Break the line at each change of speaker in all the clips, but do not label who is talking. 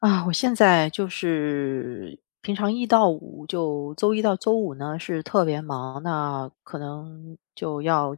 啊，我现在就是平常一到五就周一到周五呢是特别忙，那可能就要，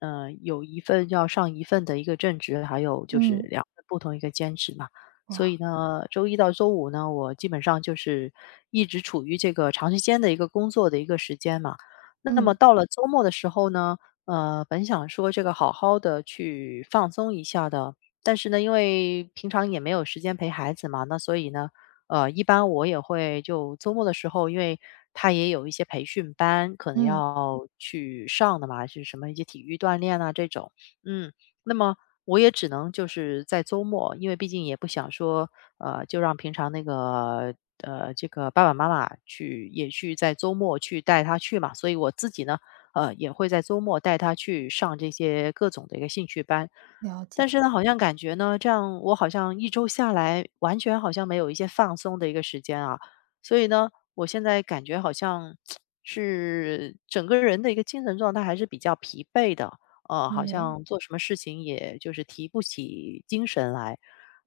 有一份要上一份的一个正职，还有就是
嗯。
两份不同一个兼职嘛。所
哇。
以呢，周一到周五呢，我基本上就是一直处于这个长时间的一个工作的一个时间嘛。那么
嗯
到了周末的时候呢，本想说这个好好的去放松一下的，但是呢，因为平常也没有时间陪孩子嘛，那所以呢，一般我也会就周末的时候，因为他也有一些培训班，可能
嗯。
要去上的嘛，是什么一些体育锻炼啊这种，嗯，那么我也只能就是在周末，因为毕竟也不想说，就让平常这个爸爸妈妈去也去在周末去带他去嘛，所以我自己呢，也会在周末带他去上这些各种的一个兴趣班。
了
但
解。
是呢，好像感觉呢，这样我好像一周下来，完全好像没有一些放松的一个时间啊。所以呢，我现在感觉好像是整个人的一个精神状态还是比较疲惫的，好
对。
像做什么事情也就是提不起精神来，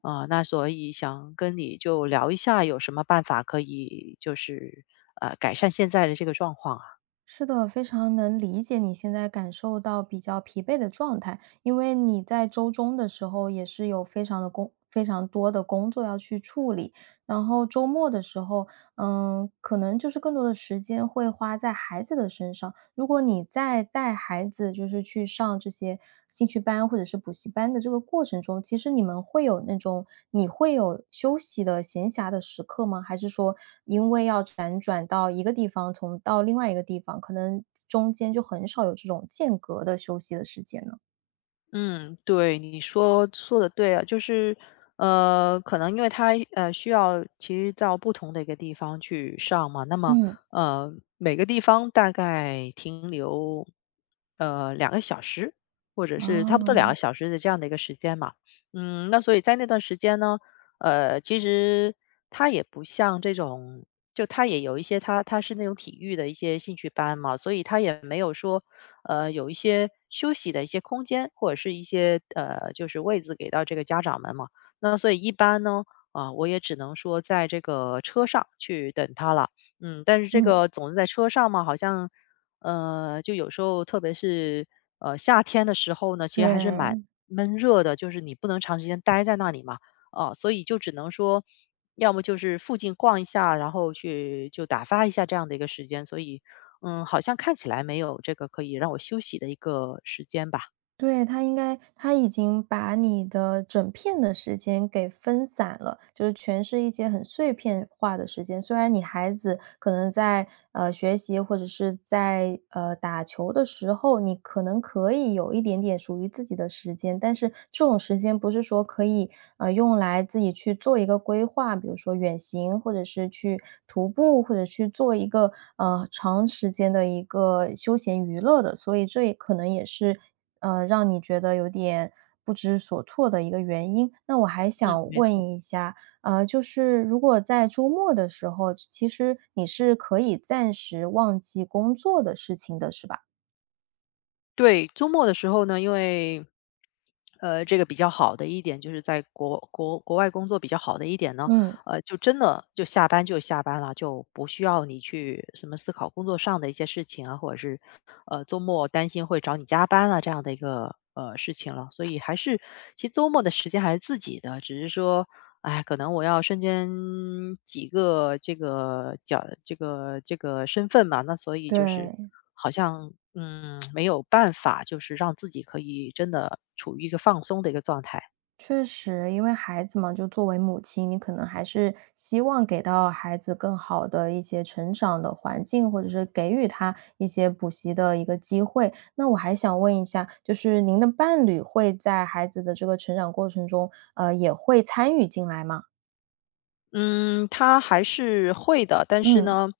啊、那所以想跟你就聊一下，有什么办法可以就是改善现在的这个状况啊？
是的，非常能理解你现在感受到比较疲惫的状态，因为你在周中的时候也是有非常的工非常多的工作要去处理，然后周末的时候嗯，可能就是更多的时间会花在孩子的身上。如果你在带孩子，就是去上这些兴趣班或者是补习班的这个过程中，其实你们会有那种你会有休息的闲暇的时刻吗？还是说因为要辗转到一个地方，从到另外一个地方，可能中间就很少有这种间隔的休息的时间呢？
嗯，对，你说的对啊，就是，可能因为他需要其实到不同的一个地方去上嘛，那么
嗯。
呃每个地方大概停留两个小时，或者是差不多两个
哦。
小时的这样的一个时间嘛，嗯，那所以在那段时间呢，其实他也不像这种，就他也有一些他是那种体育的一些兴趣班嘛，所以他也没有说有一些休息的一些空间，或者是一些就是位子给到这个家长们嘛。那所以一般呢，啊、我也只能说在这个车上去等他了。嗯，但是这
嗯。
个总是在车上嘛，好像就有时候特别是夏天的时候呢，其实还是蛮
对。
闷热的，就是你不能长时间待在那里嘛，啊、所以就只能说，要么就是附近逛一下，然后去就打发一下这样的一个时间，所以好像看起来没有这个可以让我休息的一个时间吧。
对，他应该他已经把你的整片的时间给分散了，就是全是一些很碎片化的时间。虽然你孩子可能在学习或者是在打球的时候，你可能可以有一点点属于自己的时间，但是这种时间不是说可以用来自己去做一个规划，比如说远行，或者是去徒步，或者去做一个长时间的一个休闲娱乐的。所以这也可能也是。让你觉得有点不知所措的一个原因。那我还
嗯，
想
没
问
错。
一下，就是如果在周末的时候，其实你是可以暂时忘记工作的事情的，是吧？
对，周末的时候呢，因为，这个比较好的一点就是在国外工作比较好的一点呢，
嗯。
就真的就下班就下班了，就不需要你去什么思考工作上的一些事情啊，或者是，周末担心会找你加班啊这样的一个事情了。所以还是其实周末的时间还是自己的，只是说，哎，可能我要瞬间几个这个角这个身份嘛，那所以就是
对。
好像没有办法，就是让自己可以真的处于一个放松的一个状态。
确实，因为孩子嘛，就作为母亲，你可能还是希望给到孩子更好的一些成长的环境，或者是给予他一些补习的一个机会。那我还想问一下，就是您的伴侣会在孩子的这个成长过程中，也会参与进来吗？
嗯，他还是会的，但是
嗯。
呢，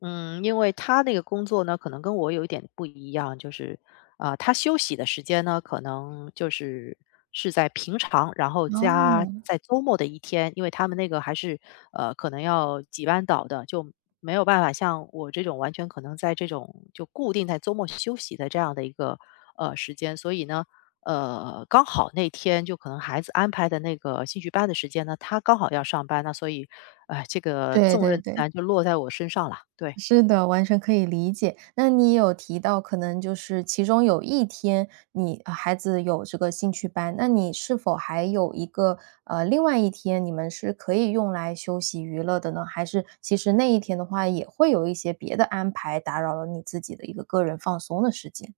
嗯，因为他那个工作呢，可能跟我有一点不一样，就是啊、他休息的时间呢，可能就是在平常，然后
哦。
加在周末的一天，因为他们那个还是可能要几班倒的，就没有办法像我这种完全可能在这种就固定在周末休息的这样的一个时间，所以呢，刚好那天就可能孩子安排的那个兴趣班的时间呢，他刚好要上班，那所以，哎，这个
对
重
对
任自
对。
然就落在我身上了，对。
是的，完全可以理解。那你也有提到可能就是其中有一天你孩子有这个兴趣班，那你是否还有一个另外一天你们是可以用来休息娱乐的呢？还是其实那一天的话也会有一些别的安排打扰了你自己的一个个人放松的时间？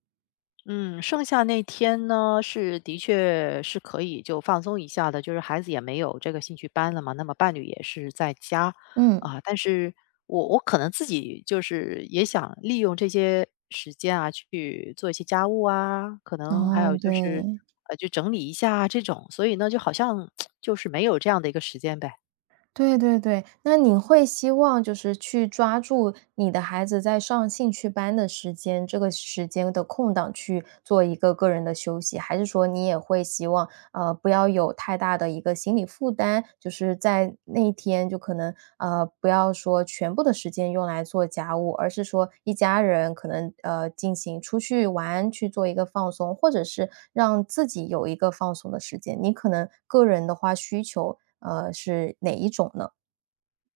嗯，剩下那天呢，是的确是可以就放松一下的，就是孩子也没有这个兴趣班了嘛，那么伴侣也是在家
嗯。
啊。但是我可能自己就是也想利用这些时间啊，去做一些家务啊，可能还
哦。
有就是
对。
就整理一下啊这种，所以呢，就好像 就是没有这样的一个时间呗。
对对对，那你会希望就是去抓住你的孩子在上兴趣班的时间，这个时间的空档去做一个个人的休息，还是说你也会希望不要有太大的一个心理负担，就是在那一天就可能不要说全部的时间用来做家务，而是说一家人可能进行出去玩去做一个放松，或者是让自己有一个放松的时间。你可能个人的话需求是哪一种呢？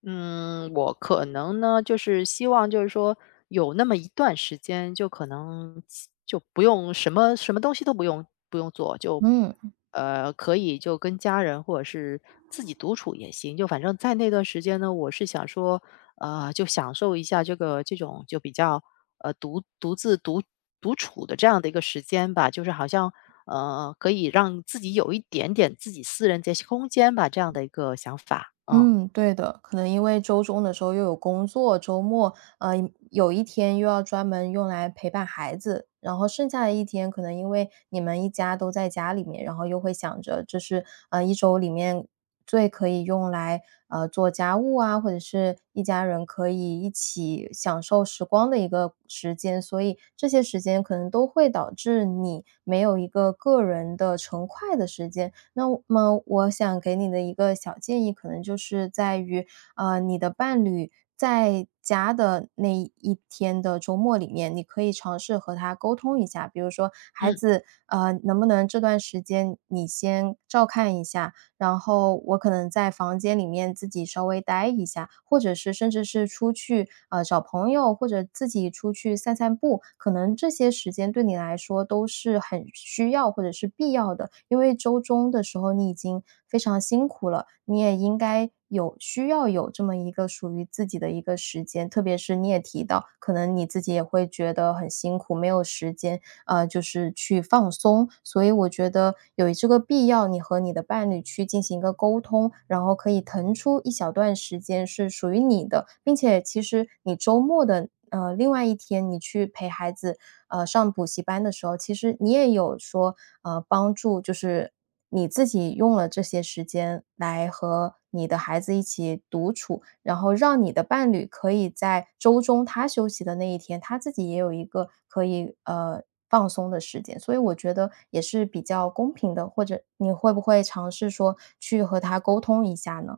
嗯，我可能呢，就是希望就是说有那么一段时间，就可能就不用什么什么东西都不用做，就
嗯。
可以就跟家人或者是自己独处也行。就反正在那段时间呢，我是想说，就享受一下这个这种就比较独独自独独处的这样的一个时间吧，就是好像。可以让自己有一点点自己私人这些空间吧，这样的一个想法，嗯
嗯，对的，可能因为周中的时候又有工作，周末呃有一天又要专门用来陪伴孩子，然后剩下的一天可能因为你们一家都在家里面，然后又会想着这是一周里面最可以用来做家务啊，或者是一家人可以一起享受时光的一个时间，所以这些时间可能都会导致你没有一个个人的成块的时间，那么我想给你的一个小建议，可能就是在于，你的伴侣在家的那一天的周末里面，你可以尝试和他沟通一下，比如说，孩
嗯。
子，能不能这段时间你先照看一下，然后我可能在房间里面自己稍微待一下，或者是甚至是出去，找朋友，或者自己出去散散步，可能这些时间对你来说都是很需要或者是必要的，因为周中的时候你已经非常辛苦了，你也应该有需要有这么一个属于自己的一个时间，特别是你也提到，可能你自己也会觉得很辛苦，没有时间，就是去放松。所以我觉得有这个必要，你和你的伴侣去进行一个沟通，然后可以腾出一小段时间是属于你的，并且其实你周末的另外一天，你去陪孩子上补习班的时候，其实你也有说帮助，就是你自己用了这些时间来和你的孩子一起独处，然后让你的伴侣可以在周中他休息的那一天，他自己也有一个可以放松的时间，所以我觉得也是比较公平的。或者你会不会尝试说去和他沟通一下呢？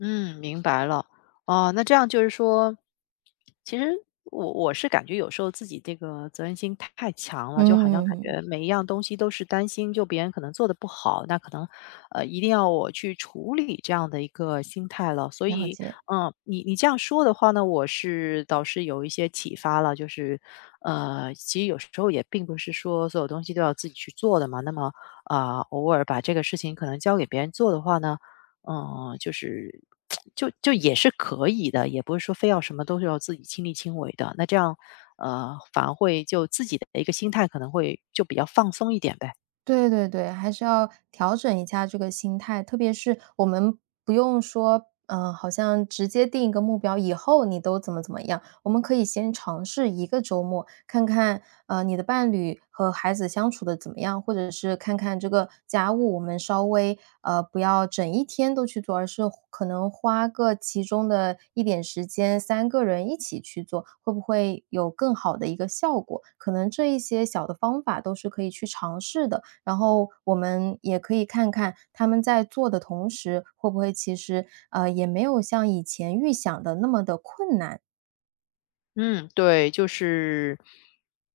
嗯，明白了。哦，那这样就是说，其实我是感觉有时候自己这个责任心太强了，就好像感
嗯。
觉每一样东西都是担心，就别人可能做的不好，那可能一定要我去处理这样的一个心态了。所
了
以，
解。
嗯，你这样说的话呢，我是倒是有一些启发了，就是其实有时候也并不是说所有东西都要自己去做的嘛。那么啊、偶尔把这个事情可能交给别人做的话呢。就是就也是可以的，也不是说非要什么都是要自己亲力亲为的。那这样，反而会就自己的一个心态可能会就比较放松一点呗。
对对对，还是要调整一下这个心态，特别是我们不用说，嗯、好像直接定一个目标，以后你都怎么怎么样，我们可以先尝试一个周末，看看你的伴侣和孩子相处的怎么样，或者是看看这个家务，我们稍微不要整一天都去做，而是可能花个其中的一点时间，三个人一起去做，会不会有更好的一个效果？可能这一些小的方法都是可以去尝试的。然后我们也可以看看他们在做的同时，会不会其实也没有像以前预想的那么的困难。
嗯，对，就是，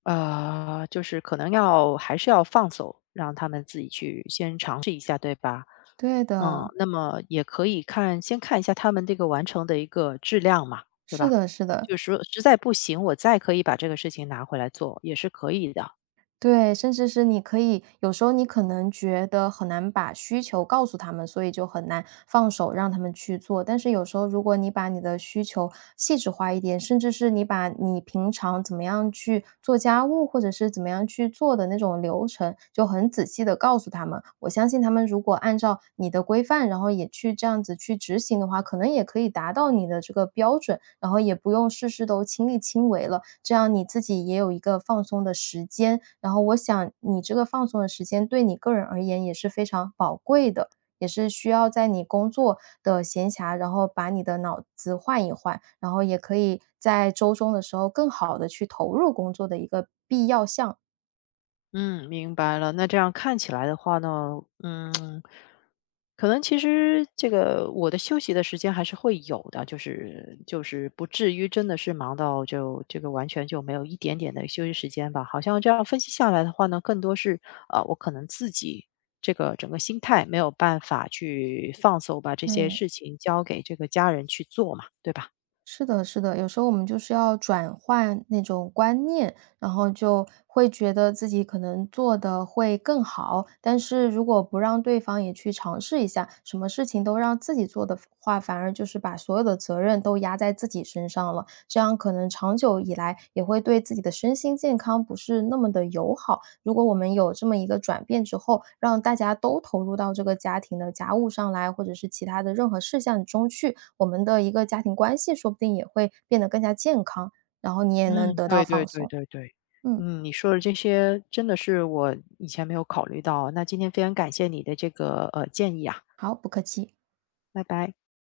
就是可能还是要放手，让他们自己去先尝试一下，对吧？
对
嗯，
的。
那么也可以先看一下他们这个完成的一个质量嘛，对
是
吧？
的，是的。
就是说实在不行，我再可以把这个事情拿回来做，也是可以的。
对，甚至是你可以有时候你可能觉得很难把需求告诉他们，所以就很难放手让他们去做。但是有时候如果你把你的需求细致化一点，甚至是你把你平常怎么样去做家务，或者是怎么样去做的那种流程，就很仔细的。告诉他们，我相信他们如果按照你的规范，然后也去这样子去执行的话，可能也可以达到你的这个标准，然后也不用事事都亲力亲为了，这样你自己也有一个放松的时间。然后我想你这个放松的时间对你个人而言也是非常宝贵的，也是需要在你工作的闲暇，然后把你的脑子换一换，然后也可以在周中的时候更好的去投入工作的一个必要项。
嗯，明白了。那这样看起来的话呢，可能其实这个我的休息的时间还是会有的，就是不至于真的是忙到就这个完全就没有一点点的休息时间吧。好像这样分析下来的话呢，更多是我可能自己这个整个心态没有办法去放手，把这些
对。
事情交给这个家人去做嘛，对吧？
是的，是的，有时候我们就是要转换那种观念，然后就会觉得自己可能做的会更好。但是如果不让对方也去尝试一下，什么事情都让自己做的话，反而就是把所有的责任都压在自己身上了。这样可能长久以来也会对自己的身心健康不是那么的友好。如果我们有这么一个转变之后，让大家都投入到这个家庭的家务上来，或者是其他的任何事项中去，我们的一个家庭关系说不定也会变得更加健康，然后你也能
嗯，
得到
对对
放
对
松。
对对，
嗯。
嗯，你说的这些真的是我以前没有考虑到啊，那今天非常感谢你的这个建议啊，
好，不客气。
拜拜。